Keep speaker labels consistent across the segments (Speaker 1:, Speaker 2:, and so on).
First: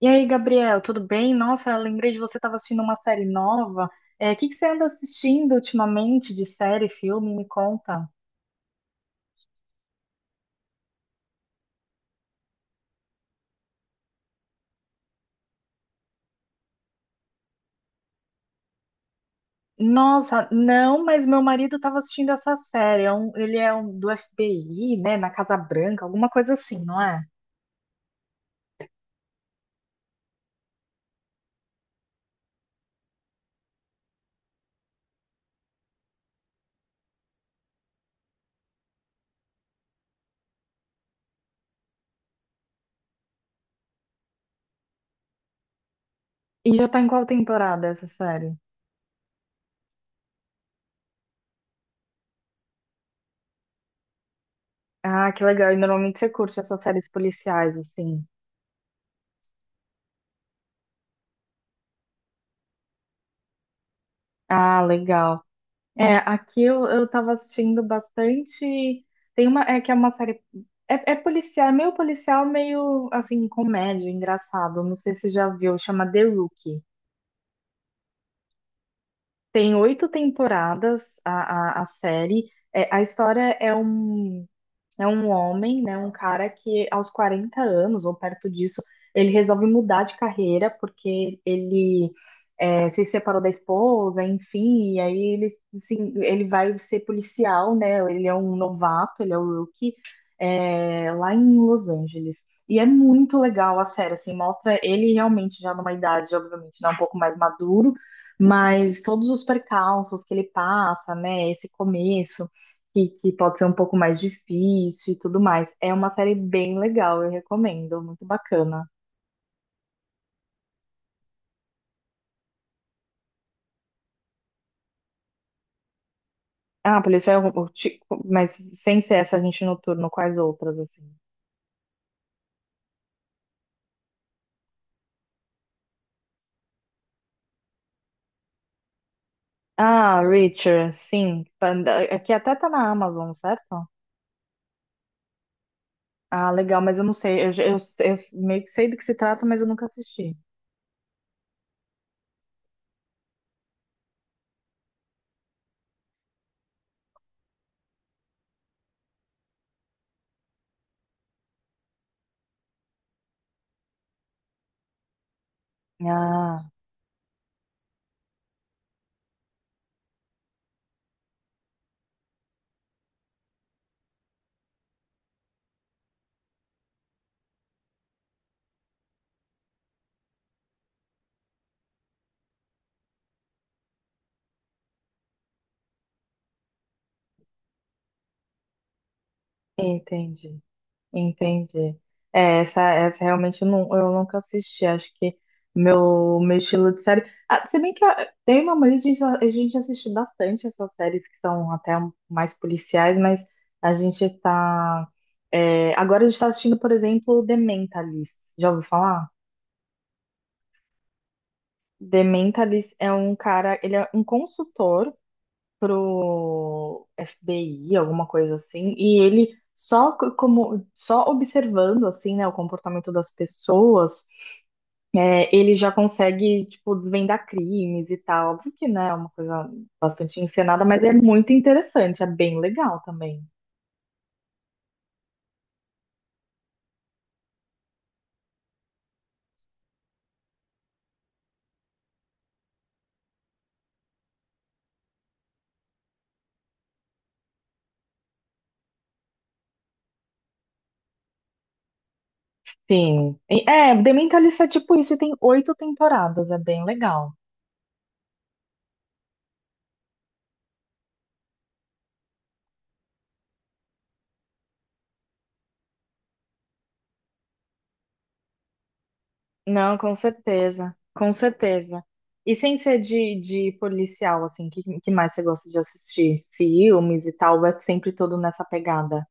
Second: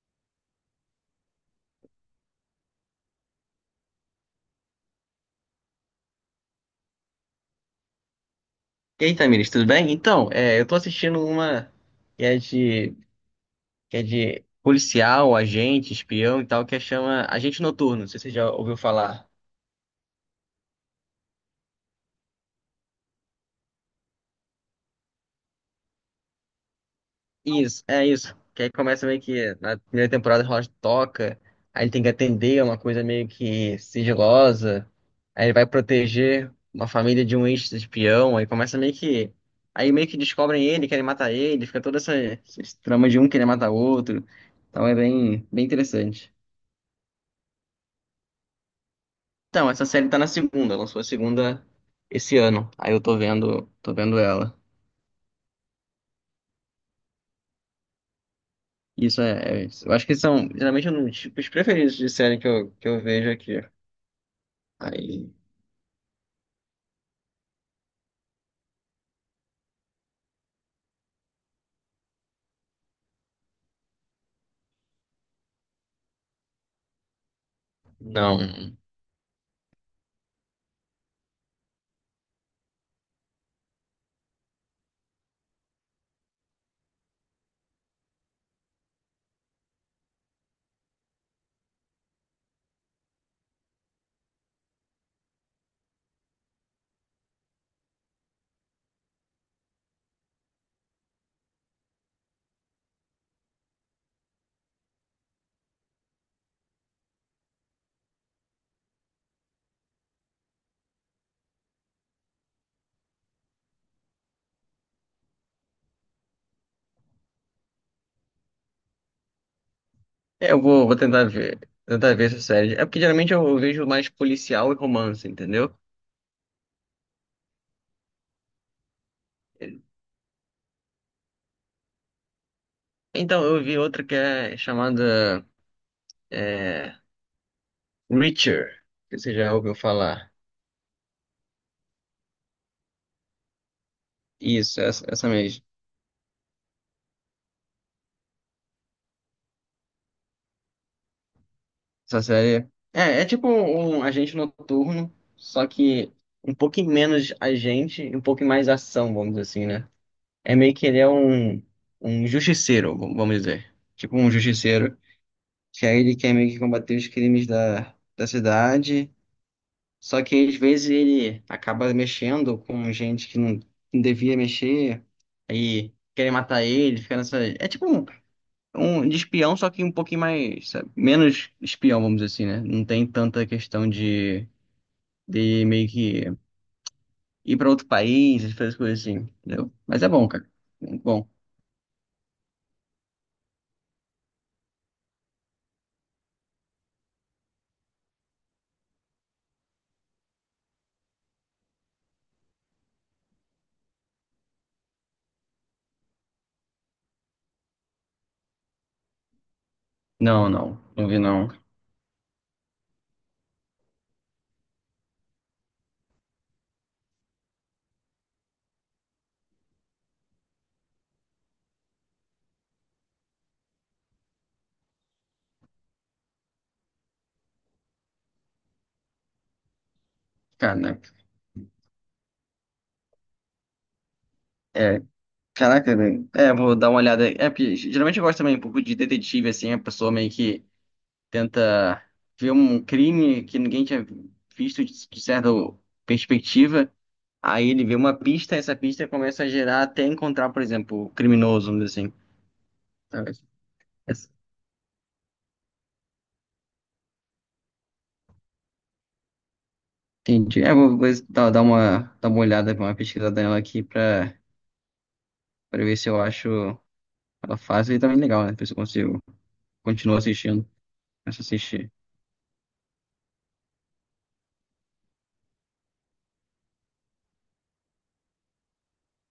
Speaker 1: E aí, Gabriel, tudo bem? Nossa, eu lembrei de você estava assistindo uma série nova. É, o que que você anda assistindo ultimamente de série, filme? Me conta.
Speaker 2: E aí, Tamiris, tudo bem? Então, eu tô assistindo uma que é de, que é de policial, agente, espião e tal, que é chama Agente Noturno, não sei se você já ouviu falar.
Speaker 1: Nossa, não, mas meu marido estava assistindo essa série. Ele é um, do FBI, né? Na Casa Branca, alguma coisa assim, não é?
Speaker 2: Isso, é isso. Que aí começa meio que na primeira temporada rola de toca, aí ele tem que atender a uma coisa meio que sigilosa, aí ele vai proteger uma família de um ex-espião, aí começa meio que. Aí meio que descobrem ele, querem matar ele, fica toda essa trama de um querer matar o outro. Então é bem interessante.
Speaker 1: E já tá em qual temporada essa série?
Speaker 2: Então, essa série tá na segunda, lançou a segunda esse ano. Aí eu tô vendo ela.
Speaker 1: Ah, que legal. E normalmente você curte essas séries policiais, assim.
Speaker 2: Isso. Eu acho que são geralmente um dos tipos preferidos de série que eu vejo aqui.
Speaker 1: Ah,
Speaker 2: Aí,
Speaker 1: legal. É, aqui eu tava assistindo bastante. Tem uma, é que é uma série. É, é policial, é meio policial, meio assim, comédia, engraçado. Não sei se você já viu, chama The Rookie.
Speaker 2: não.
Speaker 1: Tem oito temporadas a série. É, a história é um. É um homem, né, um cara que aos 40 anos ou perto disso, ele resolve mudar de carreira porque se separou da esposa, enfim, e aí ele, assim, ele vai ser policial, né? Ele é um novato, ele é o rookie, é, lá em Los Angeles. E é muito legal a série, assim, mostra ele realmente já numa idade, obviamente, né, um pouco mais maduro, mas todos os percalços que ele passa, né, esse começo que pode ser um pouco mais difícil e tudo mais. É uma série bem legal, eu recomendo, muito bacana.
Speaker 2: É, vou tentar ver essa série. É porque geralmente eu vejo mais policial e romance, entendeu?
Speaker 1: Ah, policial, mas sem ser essa gente noturno, quais outras assim?
Speaker 2: Então, eu vi outra que é chamada é, Reacher, que você já ouviu
Speaker 1: Ah,
Speaker 2: falar.
Speaker 1: Reacher, sim, Panda- aqui até tá na Amazon, certo?
Speaker 2: Isso, essa mesmo.
Speaker 1: Ah, legal, mas eu não sei, eu meio que sei do que se trata, mas eu nunca assisti.
Speaker 2: Essa série. É, é tipo um agente noturno, só que um pouquinho menos agente e um pouquinho mais ação, vamos dizer assim, né? É meio que ele é um, um justiceiro, vamos dizer. Tipo um justiceiro, que aí ele quer meio que
Speaker 1: Ah,
Speaker 2: combater os crimes da cidade, só que às vezes ele acaba mexendo com gente que não, não devia mexer, aí querem matar ele, fica nessa. É tipo um um de espião, só que um pouquinho mais, sabe, menos espião, vamos dizer assim, né? Não tem tanta questão de meio que ir pra outro país, essas coisas assim, entendeu? Mas é bom, cara.
Speaker 1: entendi.
Speaker 2: Muito bom.
Speaker 1: Entendi. É, essa realmente eu, não, eu nunca assisti. Acho que meu estilo de série. Ah, se bem que eu tenho uma mania de a gente assistir bastante essas séries que são até mais policiais, mas a gente tá. É, agora a gente tá assistindo, por exemplo, The Mentalist. Já ouviu falar?
Speaker 2: Não, não, não vi não.
Speaker 1: The Mentalist é um cara, ele é um consultor pro FBI, alguma coisa assim, e ele como só observando assim, né, o comportamento das pessoas, é, ele já consegue tipo desvendar crimes e tal. Óbvio que, né, é uma coisa bastante encenada, mas
Speaker 2: Caraca.
Speaker 1: é muito interessante, é bem legal também.
Speaker 2: É, caraca, velho. É, vou dar uma olhada aí. É, porque geralmente eu gosto também um pouco de detetive, assim, a pessoa meio que tenta ver um crime que ninguém tinha visto de certa perspectiva. Aí ele vê uma pista, essa pista começa a gerar até encontrar, por exemplo, o criminoso, vamos dizer assim.
Speaker 1: Sim.
Speaker 2: Talvez.
Speaker 1: É, The
Speaker 2: Essa-
Speaker 1: Mentalist é tipo isso e tem oito temporadas, é bem legal.
Speaker 2: Entendi. É, vou dar uma olhada, uma pesquisada nela aqui pra ver se eu acho ela fácil e também legal, né? Pra ver se eu consigo
Speaker 1: Não, com
Speaker 2: continuar assistindo.
Speaker 1: certeza, com
Speaker 2: Começo a assistir.
Speaker 1: certeza. E sem ser de policial, assim, que mais você gosta de assistir? Filmes e tal, é sempre todo nessa pegada.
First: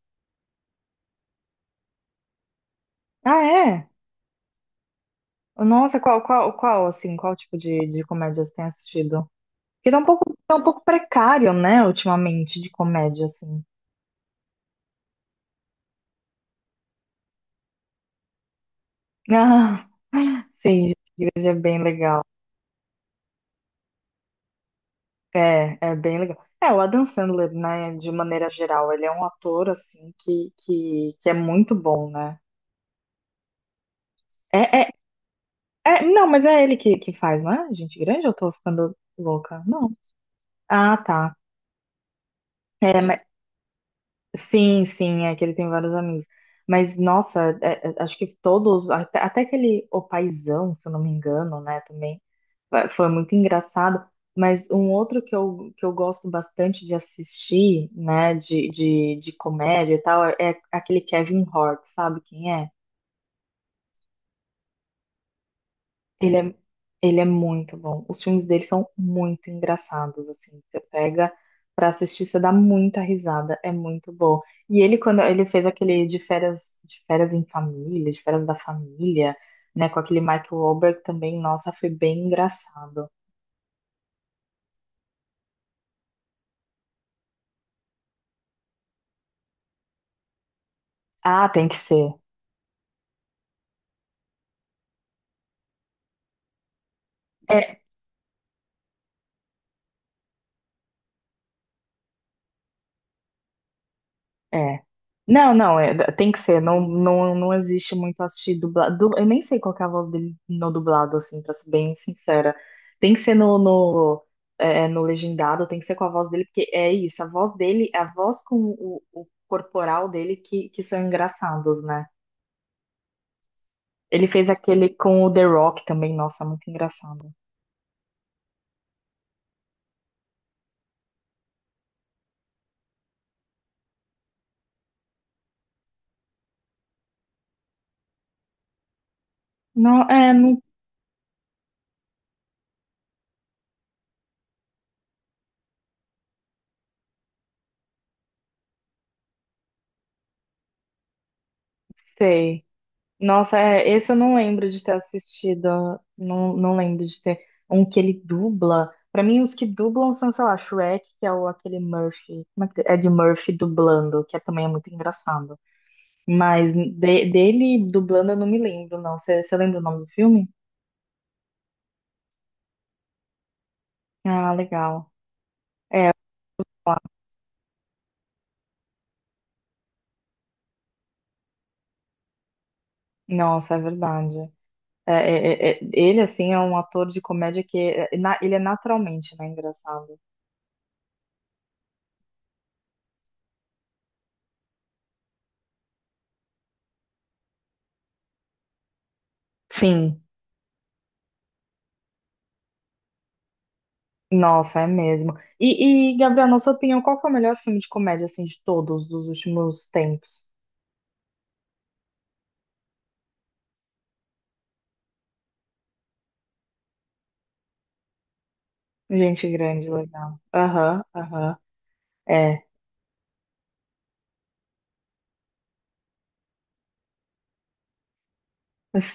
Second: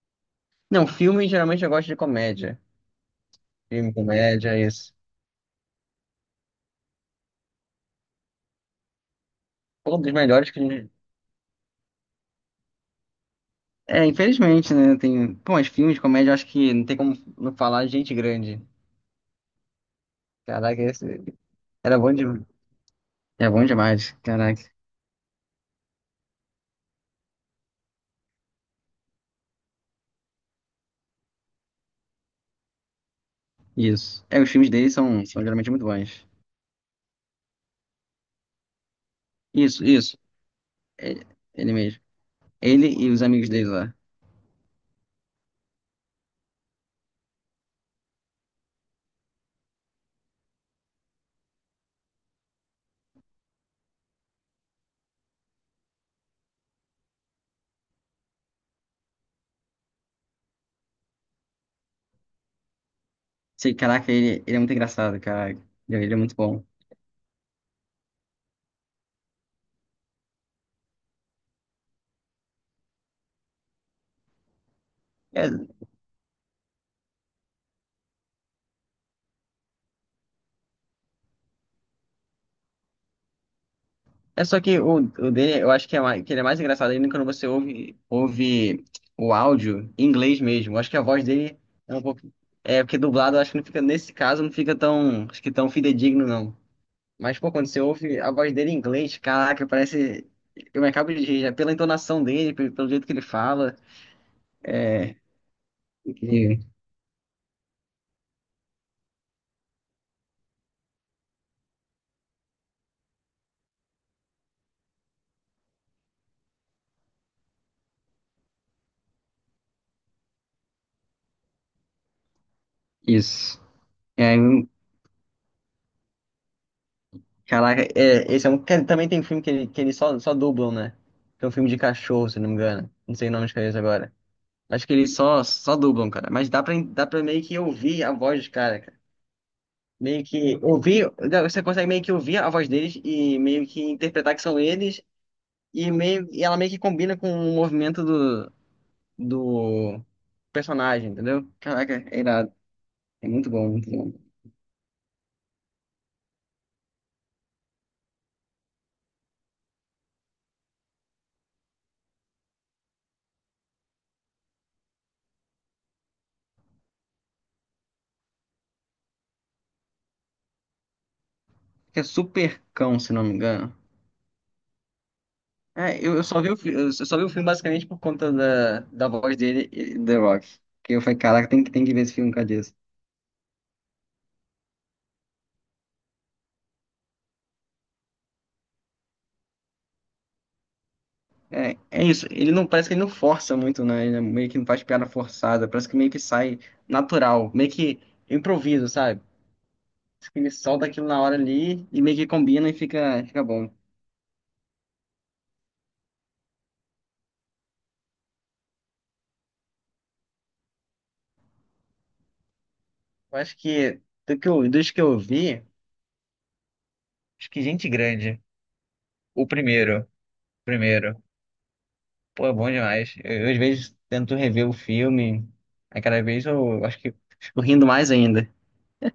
Speaker 2: Não, filme geralmente eu gosto de comédia.
Speaker 1: Ah, é?
Speaker 2: Filme, comédia, isso.
Speaker 1: Nossa, qual tipo de comédia você tem assistido? Porque
Speaker 2: Um dos melhores
Speaker 1: tá
Speaker 2: que
Speaker 1: um
Speaker 2: a
Speaker 1: pouco
Speaker 2: gente...
Speaker 1: precário, né, ultimamente, de comédia, assim.
Speaker 2: É, infelizmente, né? Tem... Pô, mas filmes de comédia eu acho que não tem como não falar de gente grande.
Speaker 1: Ah,
Speaker 2: Caraca,
Speaker 1: sim, gente,
Speaker 2: esse...
Speaker 1: Igreja é bem
Speaker 2: era bom
Speaker 1: legal.
Speaker 2: demais. É bom demais, caraca.
Speaker 1: É, é bem legal. É, o Adam Sandler, né, de maneira geral, ele é um ator, assim, que é muito bom, né?
Speaker 2: Isso. É, os
Speaker 1: É,
Speaker 2: filmes
Speaker 1: é,
Speaker 2: dele são, são geralmente muito bons.
Speaker 1: Não, mas é ele que faz, não é? Gente grande, eu tô ficando louca.
Speaker 2: Isso,
Speaker 1: Não.
Speaker 2: isso.
Speaker 1: Ah,
Speaker 2: Ele,
Speaker 1: tá.
Speaker 2: ele mesmo. Ele
Speaker 1: É,
Speaker 2: e os
Speaker 1: mas-
Speaker 2: amigos dele lá.
Speaker 1: sim, sim, é que ele tem vários amigos. Mas, nossa, é, é, acho que todos, até aquele O Paizão, se eu não me engano, né, também, foi muito engraçado. Mas um outro que eu gosto bastante de assistir, né, de comédia e tal, é aquele Kevin Hart, sabe quem é?
Speaker 2: Sei, caraca, ele é muito engraçado, cara. Ele é muito
Speaker 1: Ele é,
Speaker 2: bom.
Speaker 1: ele é muito bom. Os filmes dele são muito engraçados, assim. Você pega pra assistir, você dá muita risada, é muito bom. E ele, quando ele
Speaker 2: É,
Speaker 1: fez aquele de férias da família, né, com aquele Mark Wahlberg também, nossa, foi bem engraçado.
Speaker 2: é só que o dele, eu acho que, é mais, que ele é mais engraçado ainda quando você ouve o áudio em inglês mesmo. Eu acho que a voz
Speaker 1: Ah,
Speaker 2: dele
Speaker 1: tem que
Speaker 2: é um
Speaker 1: ser.
Speaker 2: pouco. É, porque dublado eu acho que não fica, nesse caso, não fica tão, acho que tão fidedigno, não. Mas, pô, quando
Speaker 1: É,
Speaker 2: você ouve a voz dele em inglês, caraca, parece. Eu me acabo de rir, já pela entonação dele, pelo jeito que ele fala.
Speaker 1: É.
Speaker 2: É,
Speaker 1: Não, é- tem que ser.
Speaker 2: incrível.
Speaker 1: Não, não, não existe muito assistir dublado. Eu nem sei qual que é a voz dele no dublado, assim, pra ser bem sincera. Tem que ser no legendado, tem que ser com a voz dele, porque é isso, a voz dele, a voz com o corporal dele que são engraçados, né?
Speaker 2: Isso. E
Speaker 1: Ele
Speaker 2: aí,
Speaker 1: fez aquele com o The Rock também, nossa, muito engraçado.
Speaker 2: caraca, é, esse é um também tem um filme que eles só dublam, né? Tem um filme de cachorro, se não me engano. Não sei o nome de cabeça agora. Acho que eles só dublam, cara. Mas dá dá pra meio que ouvir a voz dos caras, cara. Meio que
Speaker 1: Não
Speaker 2: ouvir. Você consegue meio que ouvir a voz deles e meio que interpretar que são eles. E, meio, e ela meio que combina com o movimento do personagem, entendeu? Caraca, é irado.
Speaker 1: sei.
Speaker 2: É muito
Speaker 1: Nossa,
Speaker 2: bom,
Speaker 1: é,
Speaker 2: muito
Speaker 1: esse
Speaker 2: bom.
Speaker 1: eu não
Speaker 2: Acho
Speaker 1: lembro de ter assistido. Não, não lembro de ter um que ele dubla. Pra mim, os que dublam são, sei lá, Shrek, que é o, aquele Murphy. Como é que é de Murphy dublando, que é, também é muito engraçado. Mas dele dublando eu não me lembro, não. Você lembra o nome do filme?
Speaker 2: que é Super Cão, se não me engano.
Speaker 1: Ah, legal.
Speaker 2: É, eu só vi eu só vi o filme basicamente por conta da voz dele, e The Rock. Que eu falei, caraca, tem que ver esse filme com a Jess.
Speaker 1: Nossa, é verdade. Ele, assim, é um ator de comédia que é- é na- ele é naturalmente, né, engraçado.
Speaker 2: É, é isso, ele não parece que ele não força muito, né? Ele é meio que não faz piada forçada, parece que meio que sai natural, meio que improviso, sabe?
Speaker 1: Sim.
Speaker 2: Parece que ele solta aquilo na hora ali e meio que combina e fica, fica bom.
Speaker 1: Nossa, é mesmo. Gabriel, na sua opinião, qual que é o melhor filme de comédia, assim, de todos, dos últimos tempos?
Speaker 2: Eu acho que do que eu, dos que eu vi, acho que Gente Grande, o
Speaker 1: Gente grande,
Speaker 2: primeiro, o
Speaker 1: legal. Aham,
Speaker 2: primeiro.
Speaker 1: aham.
Speaker 2: Pô, é
Speaker 1: É,
Speaker 2: bom demais. Eu, às vezes, tento rever o filme. Aí, cada vez, eu acho que fico rindo mais ainda.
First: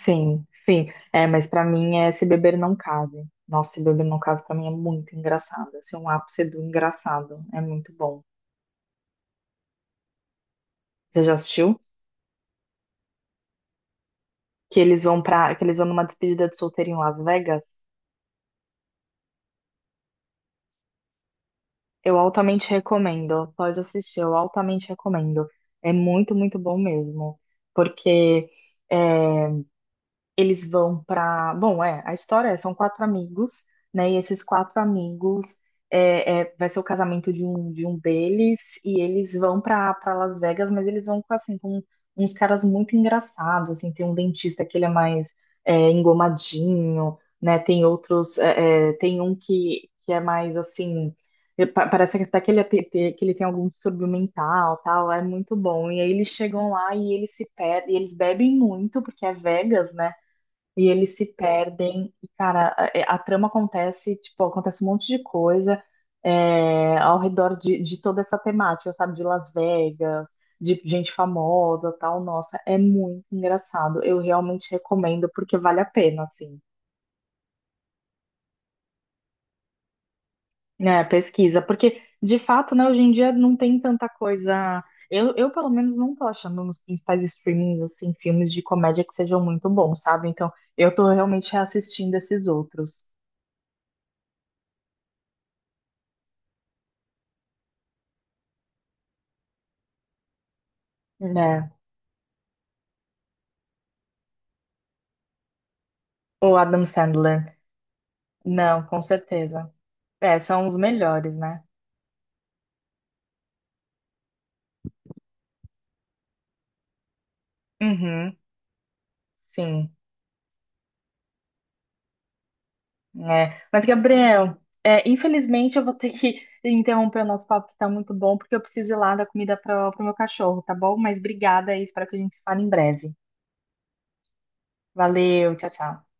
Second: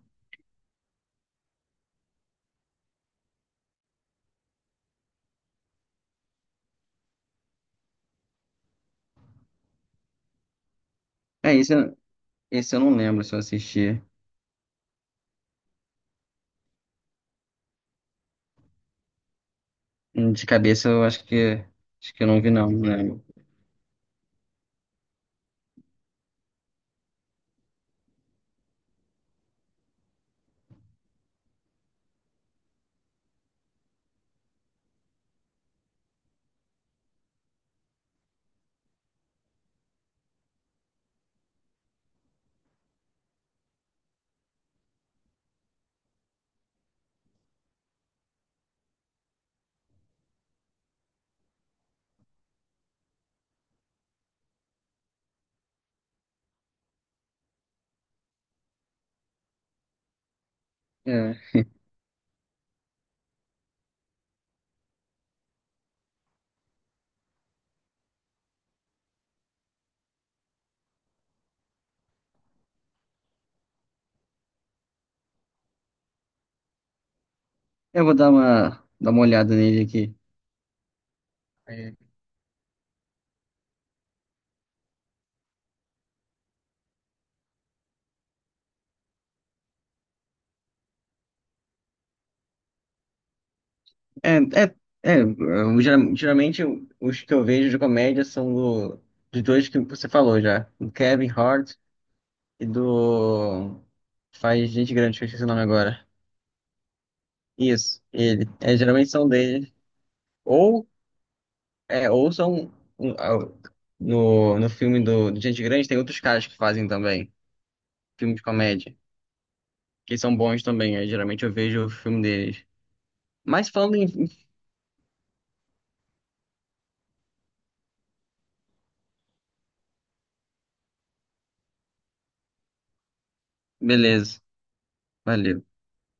Speaker 1: sim, sim. É, mas pra mim é Se Beber Não Case. Nossa, Se Beber Não Case pra mim é muito engraçado. Assim, é um ápice do engraçado. É muito bom. Você já
Speaker 2: É, isso,
Speaker 1: assistiu?
Speaker 2: esse eu não lembro se eu assisti.
Speaker 1: Que eles vão numa despedida de solteiro em Las Vegas?
Speaker 2: De cabeça, eu acho acho
Speaker 1: Eu
Speaker 2: que eu não vi,
Speaker 1: altamente
Speaker 2: não. Não lembro.
Speaker 1: recomendo. Pode assistir, eu altamente recomendo. É muito, muito bom mesmo. Porque eh, eles vão para. Bom, é, a história é, são quatro amigos, né? E esses quatro amigos vai ser o casamento de um deles, e eles vão para Las Vegas, mas eles vão com, assim, com uns caras muito engraçados, assim, tem um dentista que ele é mais é, engomadinho, né? Tem outros, tem um que é mais assim. Parece que até que ele, é te- te- que ele tem algum distúrbio mental, tal, é muito bom. E aí eles chegam lá e eles se perdem, e eles bebem muito, porque é Vegas, né? E eles se
Speaker 2: É,
Speaker 1: perdem, e, cara, a trama acontece, tipo, acontece um monte de coisa é, ao redor de toda essa temática, sabe? De Las Vegas, de gente famosa, tal. Nossa, é muito engraçado. Eu realmente recomendo, porque vale a pena, assim,
Speaker 2: eu vou dar uma olhada nele aqui.
Speaker 1: né? Pesquisa.
Speaker 2: É,
Speaker 1: Porque, de fato, né, hoje em dia não tem tanta coisa. Pelo menos, não tô achando nos principais streamings, assim, filmes de comédia que sejam muito bons, sabe? Então, eu tô realmente reassistindo esses outros.
Speaker 2: é, é, eu geralmente os que eu vejo de comédia são dos dois que você falou já, do Kevin
Speaker 1: Né.
Speaker 2: Hart e do faz Gente Grande, que eu esqueci o nome agora.
Speaker 1: O Adam Sandler.
Speaker 2: Isso, ele. É,
Speaker 1: Não, com
Speaker 2: geralmente são
Speaker 1: certeza.
Speaker 2: dele.
Speaker 1: É, são os
Speaker 2: Ou,
Speaker 1: melhores, né?
Speaker 2: é, ou são um, ah, no, no filme do Gente Grande tem outros caras que fazem também. Filme
Speaker 1: Uhum,
Speaker 2: de comédia.
Speaker 1: sim.
Speaker 2: Que são bons também. Aí, geralmente eu vejo o filme deles.
Speaker 1: É.
Speaker 2: Mas
Speaker 1: Mas,
Speaker 2: falando em...
Speaker 1: Gabriel, é, infelizmente eu vou ter que interromper o nosso papo, que tá muito bom, porque eu preciso ir lá dar comida para o meu cachorro, tá bom? Mas obrigada aí, espero que a gente se fale em breve.
Speaker 2: Beleza.
Speaker 1: Valeu,
Speaker 2: Valeu.
Speaker 1: tchau, tchau.